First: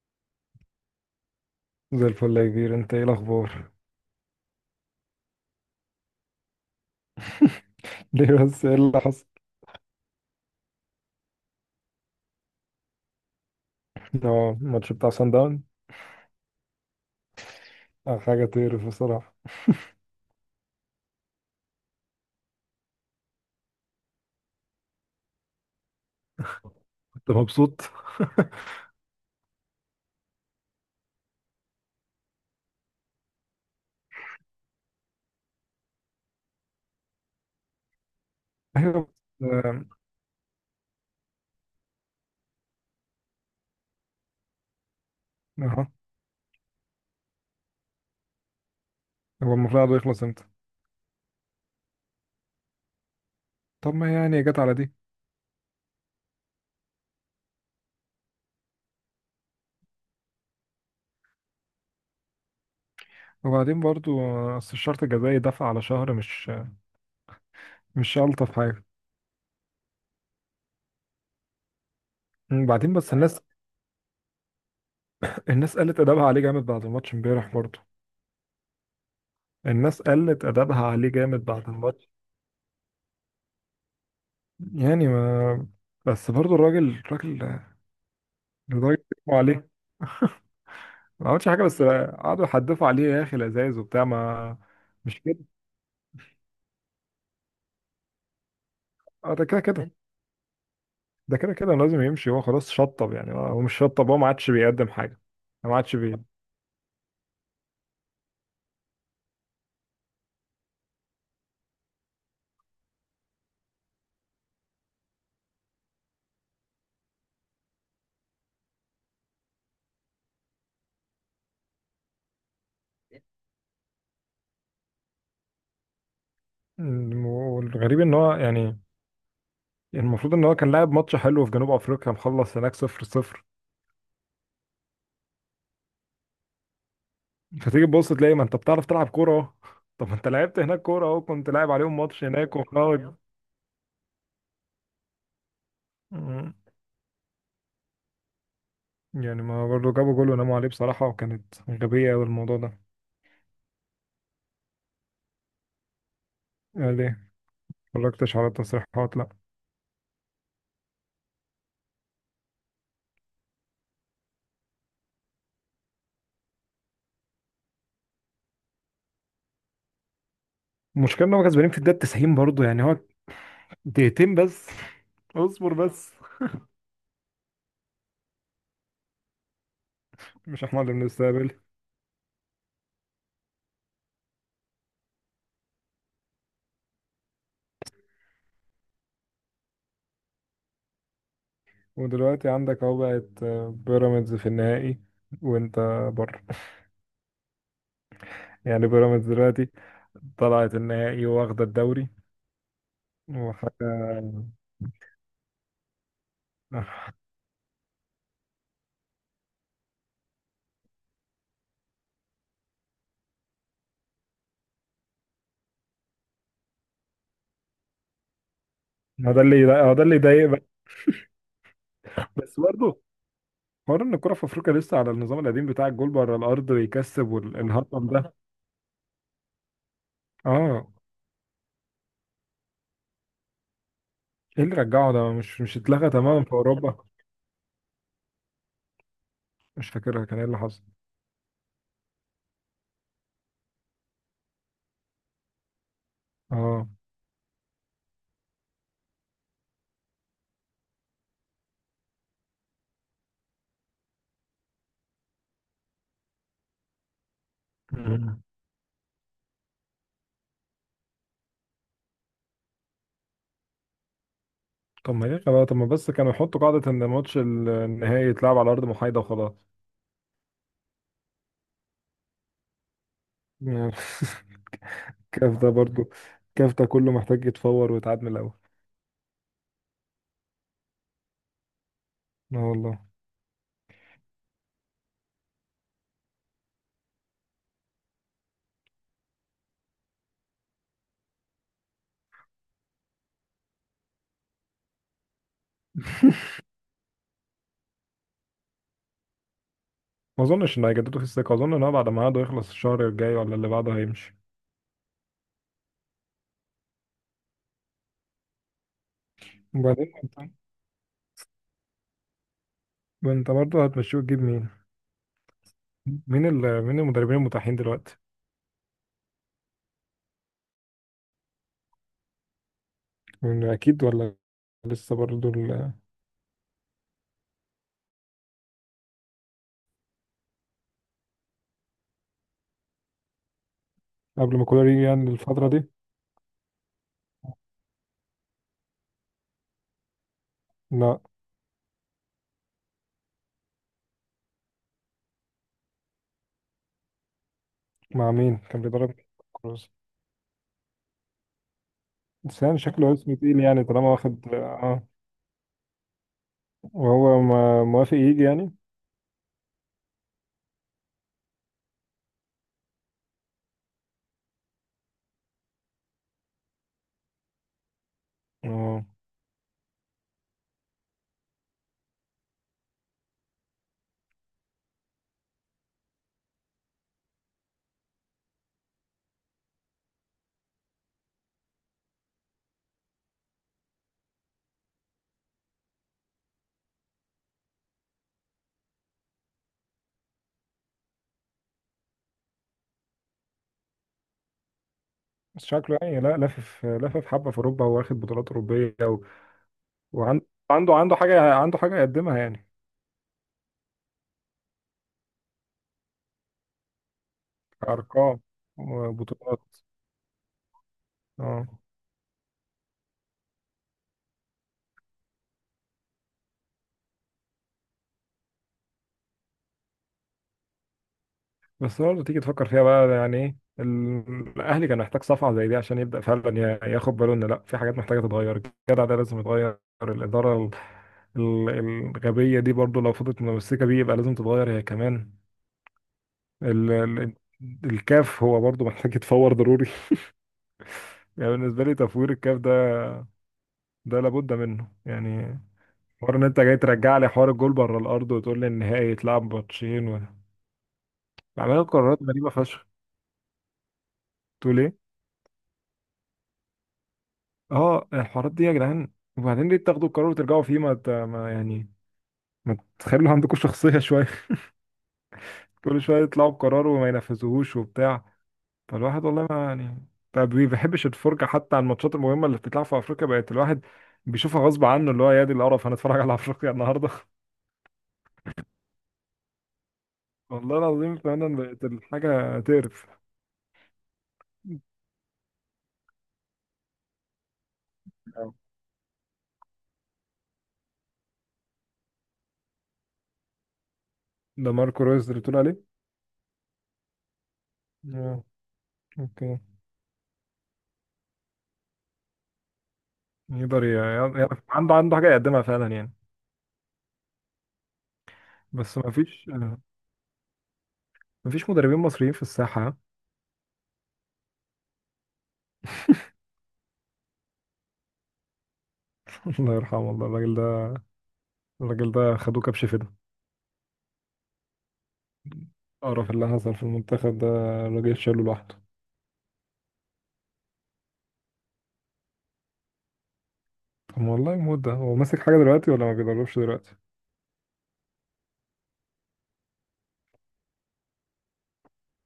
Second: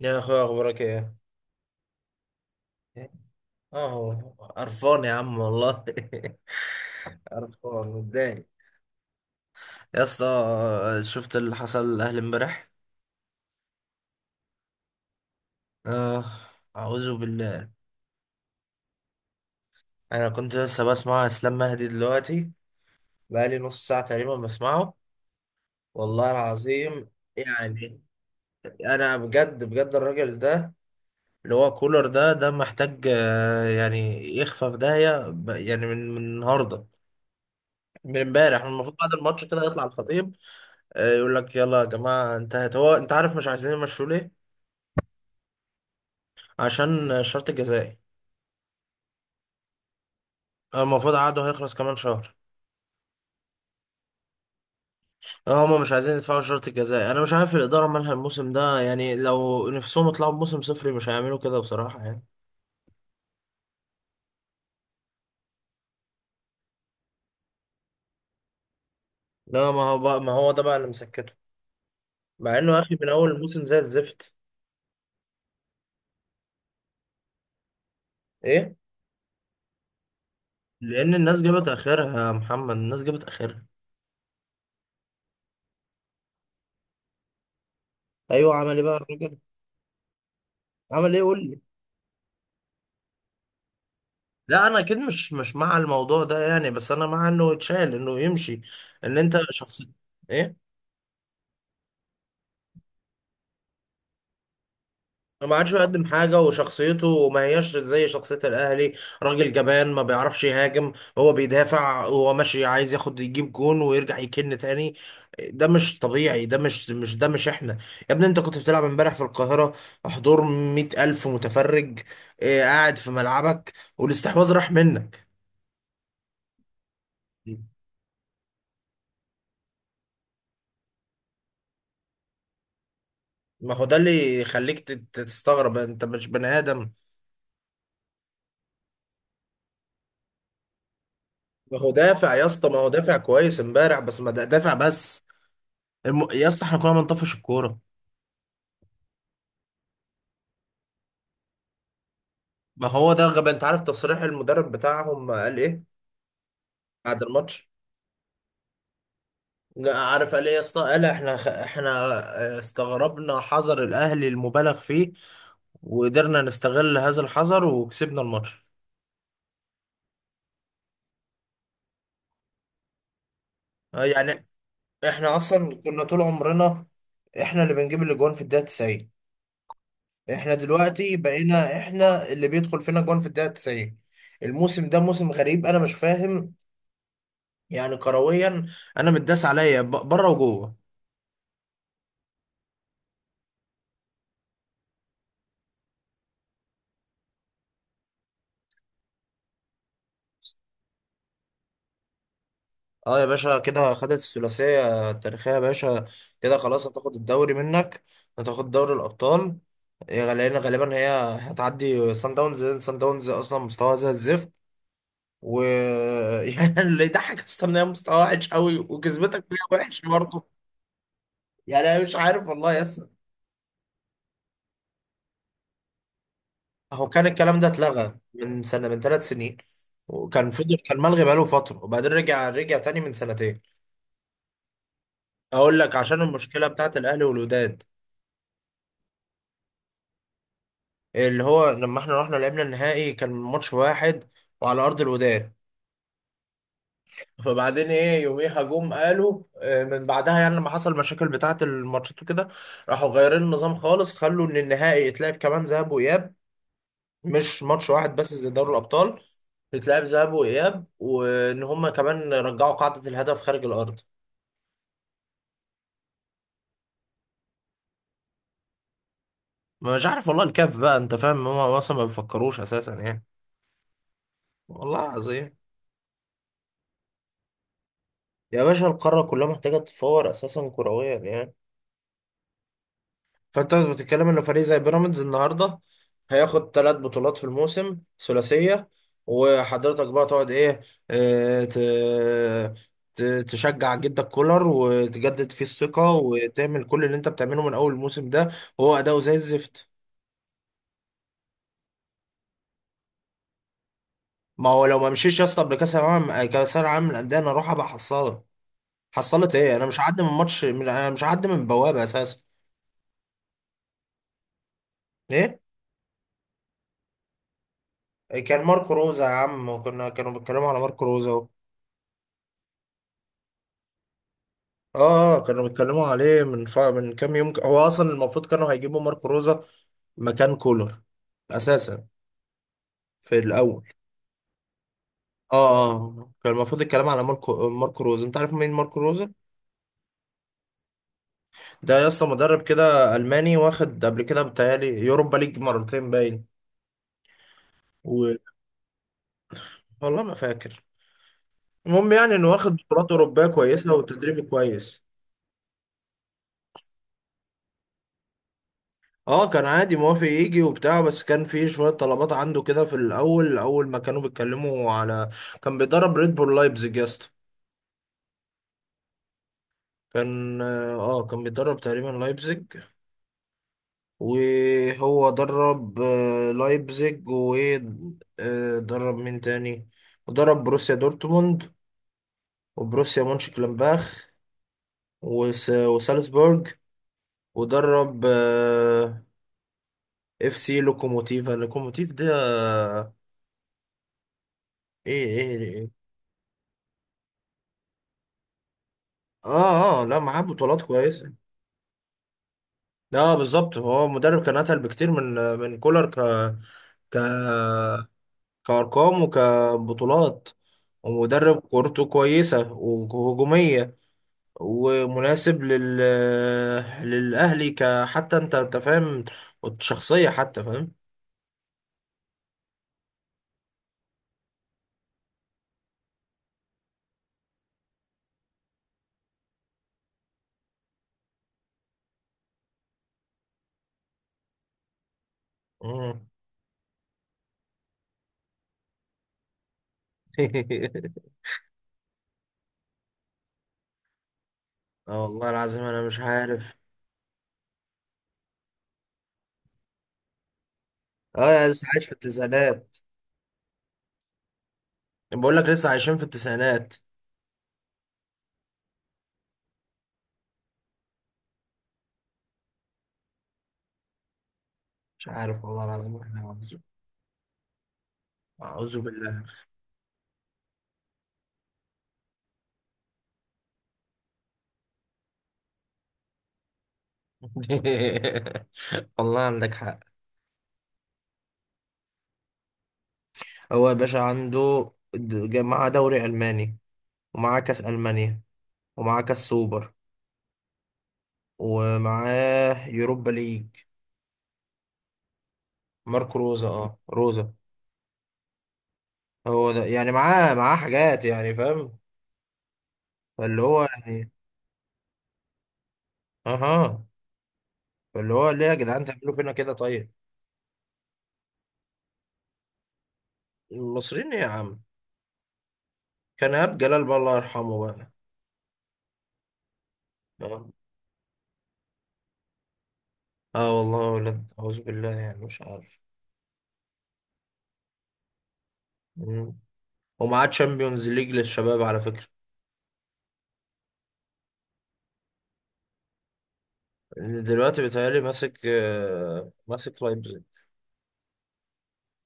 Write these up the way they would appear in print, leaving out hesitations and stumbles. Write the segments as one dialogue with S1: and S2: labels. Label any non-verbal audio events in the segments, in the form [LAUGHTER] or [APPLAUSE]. S1: يا اخويا، اخبارك ايه؟
S2: زي الفل يا كبير، انت ايه الاخبار؟
S1: اه، قرفان يا عم والله. [LAUGHS] قرفان،
S2: [LAUGHS] ليه
S1: متضايق.
S2: بس، ايه اللي حصل؟
S1: يا اسطى، شفت اللي حصل الاهلي امبارح؟
S2: اه، الماتش بتاع سان داون.
S1: اه. اعوذ بالله.
S2: اه، حاجه تقرف بصراحه.
S1: انا كنت لسه بسمع اسلام مهدي دلوقتي. بقالي نص ساعه تقريبا بسمعه. والله العظيم.
S2: انت مبسوط؟
S1: يعني. انا بجد بجد الراجل ده، اللي هو كولر ده محتاج يعني، يخفى في داهيه يعني من النهارده، من امبارح
S2: [LAUGHS]
S1: المفروض
S2: ايوه. بس،
S1: بعد الماتش كده يطلع
S2: اه،
S1: الخطيب. يقول لك يلا يا جماعه انتهت. هو انت عارف مش عايزين يمشوا ليه؟
S2: اه،
S1: عشان الشرط الجزائي.
S2: هو المفروض عقده يخلص امتى؟
S1: هو المفروض عقده هيخلص كمان شهر.
S2: طب ما يعني جت على دي.
S1: هما مش عايزين يدفعوا الشرط الجزائي. انا مش عارف الاداره مالها الموسم ده يعني، لو نفسهم يطلعوا بموسم صفري مش هيعملوا كده بصراحه يعني.
S2: وبعدين برضو اصل الشرط الجزائي دفع على شهر، مش الطف حاجه.
S1: لا ما هو بقى، ما هو ده بقى اللي مسكته، مع انه يا
S2: وبعدين
S1: اخي من
S2: بس
S1: اول
S2: الناس،
S1: الموسم زي الزفت.
S2: الناس قلت ادابها عليه جامد بعد الماتش امبارح برضو.
S1: ايه،
S2: الناس قلت ادابها عليه
S1: لان الناس
S2: جامد
S1: جابت
S2: بعد الماتش.
S1: اخرها يا محمد، الناس جابت اخرها.
S2: يعني ما، بس برضو الراجل
S1: ايوه، عمل ايه بقى
S2: لدرجه
S1: الراجل؟
S2: عليه.
S1: عمل ايه،
S2: ما
S1: قول
S2: عملتش
S1: لي.
S2: حاجه، بس قعدوا يحدفوا عليه يا اخي الازايز وبتاع، ما
S1: لا، انا اكيد
S2: مش
S1: مش
S2: كده؟
S1: مش مع الموضوع ده يعني، بس انا مع انه يتشال، انه يمشي. ان
S2: اه،
S1: انت
S2: ده كده
S1: شخص.
S2: كده،
S1: ايه،
S2: ده كده كده لازم يمشي. هو خلاص شطب، يعني هو مش شطب، هو ما عادش بيقدم حاجه.
S1: ما عادش
S2: ما عادش
S1: يقدم
S2: بي...
S1: حاجه، وشخصيته ما هياش زي شخصيه الاهلي. راجل جبان، ما بيعرفش يهاجم. هو بيدافع، هو ماشي عايز ياخد يجيب جون ويرجع يكن تاني. ده مش طبيعي، ده مش ده، مش احنا. يا ابني، انت كنت بتلعب امبارح في القاهره، حضور 100 ألف متفرج. إيه، قاعد في ملعبك والاستحواذ راح منك؟
S2: والغريب ان هو يعني المفروض ان هو كان لاعب ماتش حلو في جنوب افريقيا، مخلص هناك صفر صفر.
S1: ما هو ده اللي يخليك تستغرب، انت مش بني ادم.
S2: فتيجي تبص تلاقي ما انت بتعرف تلعب كوره اهو. [LAUGHS] طب ما انت لعبت هناك كوره اهو، كنت لاعب
S1: ما هو
S2: عليهم ماتش
S1: دافع يا
S2: هناك
S1: اسطى، ما هو
S2: وخلاص.
S1: دافع كويس امبارح، بس ما دافع بس. يا
S2: م-
S1: اسطى، احنا كنا بنطفش الكوره.
S2: يعني ما برضه جابوا جول وناموا عليه بصراحه، وكانت غبيه أوي الموضوع ده.
S1: ما هو ده الغباء، انت عارف تصريح المدرب بتاعهم قال ايه؟
S2: يعني ليه؟
S1: بعد
S2: ما
S1: الماتش.
S2: اتفرجتش على التصريحات، لا.
S1: لا، عارف قال ايه يا اسطى؟ قال احنا احنا. استغربنا حذر الاهلي المبالغ فيه، وقدرنا نستغل هذا الحذر وكسبنا الماتش.
S2: المشكلة ان هو كسبانين في الدقيقة 90 برضه، يعني هو دقيقتين
S1: يعني،
S2: بس.
S1: احنا
S2: اصبر
S1: اصلا كنا
S2: بس.
S1: طول عمرنا احنا اللي بنجيب الاجوان في الدقيقه 90. احنا
S2: مش احنا اللي
S1: دلوقتي
S2: بنستقبل.
S1: بقينا احنا اللي بيدخل فينا جون في الدقيقة 90. الموسم ده موسم غريب، انا مش فاهم، يعني كرويا. انا متداس عليا بره وجوه.
S2: ودلوقتي عندك اهو بقت بيراميدز في النهائي، وانت بره. يعني بيراميدز دلوقتي طلعت النهائي، واخدة الدوري
S1: اه يا باشا،
S2: وحاجة.
S1: كده خدت الثلاثية التاريخية يا باشا. كده خلاص، هتاخد الدوري منك، هتاخد دوري الأبطال. إيه، لأن غالبا هي هتعدي سان داونز. سان داونز أصلا مستواها زي الزفت، و [LAUGHS] يعني اللي يضحك أصلا إن هي مستواها وحش أوي
S2: ما ده
S1: وكسبتك
S2: اللي
S1: فيها
S2: هو
S1: وحش
S2: ده اللي
S1: برضه.
S2: يضايق بقى.
S1: يعني أنا مش عارف
S2: بس
S1: والله يا...
S2: برضه حوار ان الكرة في افريقيا لسه على النظام القديم بتاع الجول بره الارض
S1: هو كان
S2: ويكسب
S1: الكلام ده
S2: والهطم
S1: اتلغى
S2: ده.
S1: من سنة، من 3 سنين، وكان فضل
S2: اه،
S1: كان ملغي بقاله فترة، وبعدين رجع تاني من سنتين.
S2: ايه اللي رجعه ده؟ مش
S1: اقول لك،
S2: اتلغى
S1: عشان
S2: تماما في
S1: المشكلة بتاعت
S2: اوروبا؟
S1: الاهلي والوداد،
S2: مش فاكرها كان ايه اللي حصل.
S1: اللي هو لما احنا رحنا لعبنا النهائي كان ماتش واحد وعلى ارض الوداد.
S2: اه.
S1: فبعدين ايه، يوميها جم قالوا من بعدها، يعني لما حصل المشاكل بتاعت الماتشات وكده، راحوا غيرين النظام خالص، خلوا ان النهائي يتلعب كمان ذهاب واياب، مش ماتش واحد بس زي دوري الابطال، بتلعب ذهاب واياب، وان هم كمان رجعوا قاعده الهدف خارج الارض.
S2: طب ما ليه خلاص، طب ما بس كانوا يحطوا قاعدة ان ماتش النهائي يتلعب على ارض محايدة وخلاص.
S1: مش عارف والله، الكاف بقى انت فاهم، هم اصلا ما بيفكروش اساسا يعني.
S2: يعني. [LAUGHS]
S1: والله العظيم.
S2: كاف ده برضو، كاف ده كله محتاج يتفور ويتعاد من الاول.
S1: يا باشا، القاره كلها محتاجه تتفور اساسا كرويا يعني.
S2: اه والله.
S1: فانت بتتكلم ان فريق زي بيراميدز النهارده هياخد ثلاث بطولات في الموسم، ثلاثيه. وحضرتك بقى تقعد ايه؟ آه، ت- ت- تشجع جدك كولر وتجدد فيه الثقه،
S2: [LAUGHS]
S1: وتعمل كل اللي انت بتعمله من اول الموسم ده، وهو اداؤه زي الزفت.
S2: ما اظنش ان هيجددوا في الثقة. اظن ان هو بعد ما عقده يخلص الشهر الجاي ولا اللي بعده هيمشي.
S1: ما هو لو ما مشيش يا اسطى قبل كاس العالم، كاس العالم للانديه، انا اروح ابقى حصاله. حصلت ايه؟ انا مش
S2: وبعدين
S1: هعدي من
S2: انت،
S1: ماتش، انا مش هعدي من بوابه اساسا.
S2: انت برضه هتمشيه وتجيب مين؟
S1: ايه،
S2: مين المدربين المتاحين دلوقتي؟
S1: كان ماركو روزا يا عم، وكنا كانوا بيتكلموا على ماركو روزا.
S2: يعني اكيد، ولا لسه
S1: اه،
S2: برضه
S1: كانوا
S2: ال...
S1: بيتكلموا عليه من كام يوم. هو اصلا المفروض كانوا هيجيبوا ماركو روزا مكان كولر اساسا في الاول.
S2: قبل ما كولر يجي يعني الفترة دي.
S1: كان المفروض الكلام على ماركو روزا. انت عارف مين ماركو روزا؟
S2: لا.
S1: ده يا اسطى مدرب كده الماني، واخد قبل كده بتهيألي يوروبا ليج مرتين باين.
S2: مع
S1: و...
S2: مين كان بيدرب؟ كروس؟
S1: والله ما فاكر. المهم يعني انه
S2: بس
S1: واخد
S2: يعني
S1: بطولات
S2: شكله اسمه
S1: اوروبيه
S2: تقيل، يعني
S1: كويسه
S2: طالما
S1: وتدريب
S2: واخد،
S1: كويس.
S2: اه. وهو موافق يجي يعني؟
S1: اه، كان عادي موافق يجي وبتاع، بس كان في شوية طلبات عنده كده في الأول، أول ما كانوا بيتكلموا على... كان بيدرب ريد بول لايبزيج يا اسطى.
S2: اه.
S1: كان اه آه، كان بيدرب تقريبا لايبزيج. وهو درب لايبزيج، ودرب مين تاني؟ ودرب بروسيا دورتموند، وبروسيا مونشنجلادباخ، وسالزبورج. ودرب اف سي لوكوموتيف. لوكوموتيف ده آه، ايه،
S2: بس
S1: ايه.
S2: شكله يعني، لا، لافف حبة في أوروبا، واخد بطولات أوروبية و...
S1: اه، اه، لا، معاه
S2: وعنده،
S1: بطولات
S2: عنده
S1: كويسة.
S2: حاجة، عنده حاجة يقدمها يعني.
S1: اه، بالظبط، هو مدرب كان اتقل بكتير من كولر، ك ك
S2: أرقام
S1: كارقام
S2: وبطولات.
S1: وكبطولات. ومدرب
S2: اه.
S1: كورته كويسة وهجومية، ومناسب للأهلي، كحتى انت فاهم، شخصية حتى فاهم.
S2: بس برضه تيجي تفكر فيها بقى، يعني إيه الأهلي كان محتاج صفعة زي دي عشان يبدأ فعلا ياخد باله إن لا، في حاجات محتاجة تتغير. الجدع ده لازم يتغير، الإدارة الغبية دي برضه لو فضلت متمسكة بيه يبقى لازم تتغير هي كمان.
S1: مم.
S2: ال... ال... الكاف هو برضه محتاج يتفور ضروري.
S1: [LAUGHS]
S2: يعني بالنسبة لي تفوير الكاف ده، ده لابد منه
S1: اه والله
S2: يعني.
S1: العظيم، انا مش
S2: حوار ان انت
S1: عارف.
S2: جاي ترجع لي حوار الجول بره الارض، وتقول لي النهائي يتلعب ماتشين و...
S1: اه، يا
S2: بعملوا
S1: لسه عايش في
S2: قرارات غريبة فشخ.
S1: التسعينات،
S2: تقول ايه؟
S1: بقول لك لسه عايشين في التسعينات.
S2: اه، الحوارات دي يا جدعان. وبعدين ليه تاخدوا القرار وترجعوا فيه؟ ما يعني ما تخلوا عندكم شخصية شوية.
S1: مش عارف
S2: [LAUGHS]
S1: والله
S2: كل
S1: العظيم.
S2: شوية
S1: احنا
S2: يطلعوا
S1: أعوذ
S2: بقرار وما ينفذوهوش وبتاع.
S1: أعوذ
S2: فالواحد
S1: بالله.
S2: والله ما يعني، ما بي- بيحبش الفرجة حتى على الماتشات المهمة اللي بتتلعب في افريقيا. بقت الواحد بيشوفها غصب عنه، اللي هو يا دي القرف هنتفرج على افريقيا النهارده.
S1: [LAUGHS] والله عندك حق.
S2: والله العظيم، فعلا بقت الحاجة تقرف.
S1: هو يا باشا معاه دوري ألماني، ومعاه كأس ألمانيا،
S2: آه.
S1: ومعاه كأس سوبر، ومعاه يوروبا ليج.
S2: ده ماركو رويز اللي بتقول عليه؟
S1: ماركو روزا، روزا.
S2: اه. اوكي.
S1: هو ده يعني معاه حاجات، يعني فاهم. فاللي هو
S2: يقدر ي-
S1: يعني،
S2: يعرف، عنده حاجة يقدمها فعلا يعني.
S1: اها. فاللي هو، ليه يا
S2: بس
S1: جدعان
S2: ما
S1: تعملوا
S2: فيش،
S1: فينا كده طيب؟
S2: ما فيش مدربين مصريين في الساحة.
S1: المصريين إيه يا عم؟ كان إيهاب جلال بقى، الله يرحمه بقى.
S2: [LAUGHS] الله يرحمه، والله الراجل
S1: اه.
S2: ده، الراجل ده خدوه كبش فدا.
S1: آه والله يا ولد، أعوذ بالله، يعني مش عارف.
S2: القرف اللي حصل في المنتخب ده الراجل شاله لوحده.
S1: مم. ومعاه تشامبيونز ليج للشباب، على فكرة.
S2: طب ما والله موت ده، هو ماسك حاجة دلوقتي ولا ما بيدربش دلوقتي؟
S1: دلوقتي بيتهيألي ماسك لايبزيج.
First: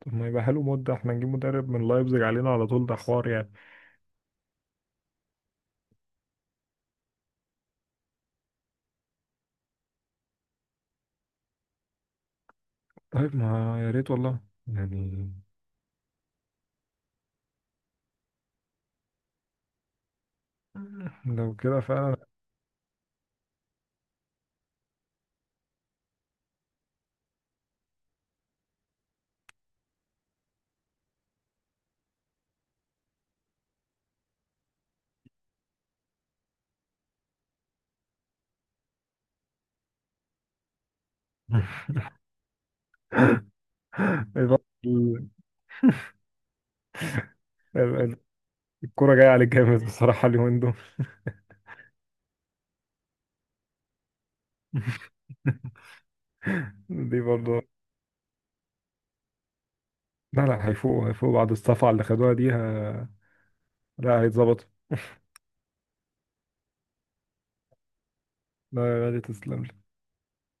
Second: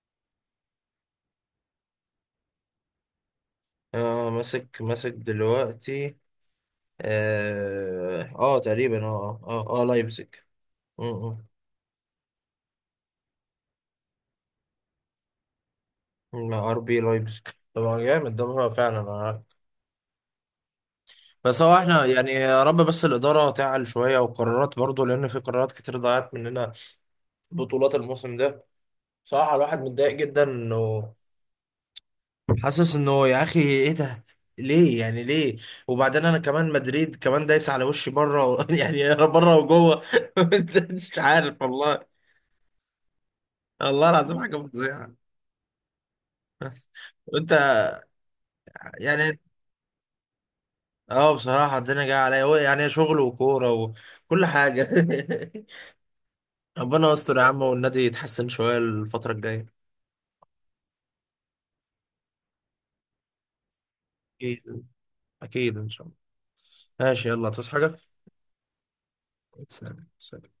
S2: طب ما يبقى حلو موت ده، احنا نجيب مدرب من لايبزيج علينا على طول، ده حوار يعني.
S1: اه، ماسك دلوقتي. تقريبا، لايبزيج. م- م.
S2: طيب ما يا ريت والله، يعني
S1: مع ار بي لايبزيج، طبعا جامد ده، هو فعلا.
S2: لو
S1: بس هو
S2: كده
S1: احنا
S2: فعلا.
S1: يعني يا رب، بس الإدارة تعل شوية وقرارات برضو، لأن في قرارات كتير ضاعت مننا، بطولات الموسم ده. صراحة الواحد متضايق جدا، انه حاسس انه يا اخي ايه ده؟ ليه يعني؟ ليه؟ وبعدين انا كمان، مدريد كمان دايس على وشي بره [LAUGHS] يعني انا بره وجوه. [LAUGHS] أنت مش عارف
S2: [LAUGHS]
S1: والله. والله العظيم حاجه
S2: الفترة-
S1: فظيعه.
S2: ال-
S1: وانت،
S2: ال- الكورة جاية
S1: يعني،
S2: عليك جامد بصراحة اليومين دول.
S1: اه بصراحه الدنيا جايه عليا، هو يعني شغل وكوره وكل حاجه.
S2: [LAUGHS]
S1: [LAUGHS] ربنا
S2: دي
S1: يستر يا عم،
S2: برضه،
S1: والنادي يتحسن شويه الفتره الجايه.
S2: لا لا، هيفوقوا، هيفوقوا بعد الصفعة اللي خدوها دي. ه... لا، هيتظبطوا.
S1: اكيد. اكيد ان شاء الله. ماشي، يلا تصحى حاجه.
S2: لا لا، تسلم.
S1: سلام، سلام.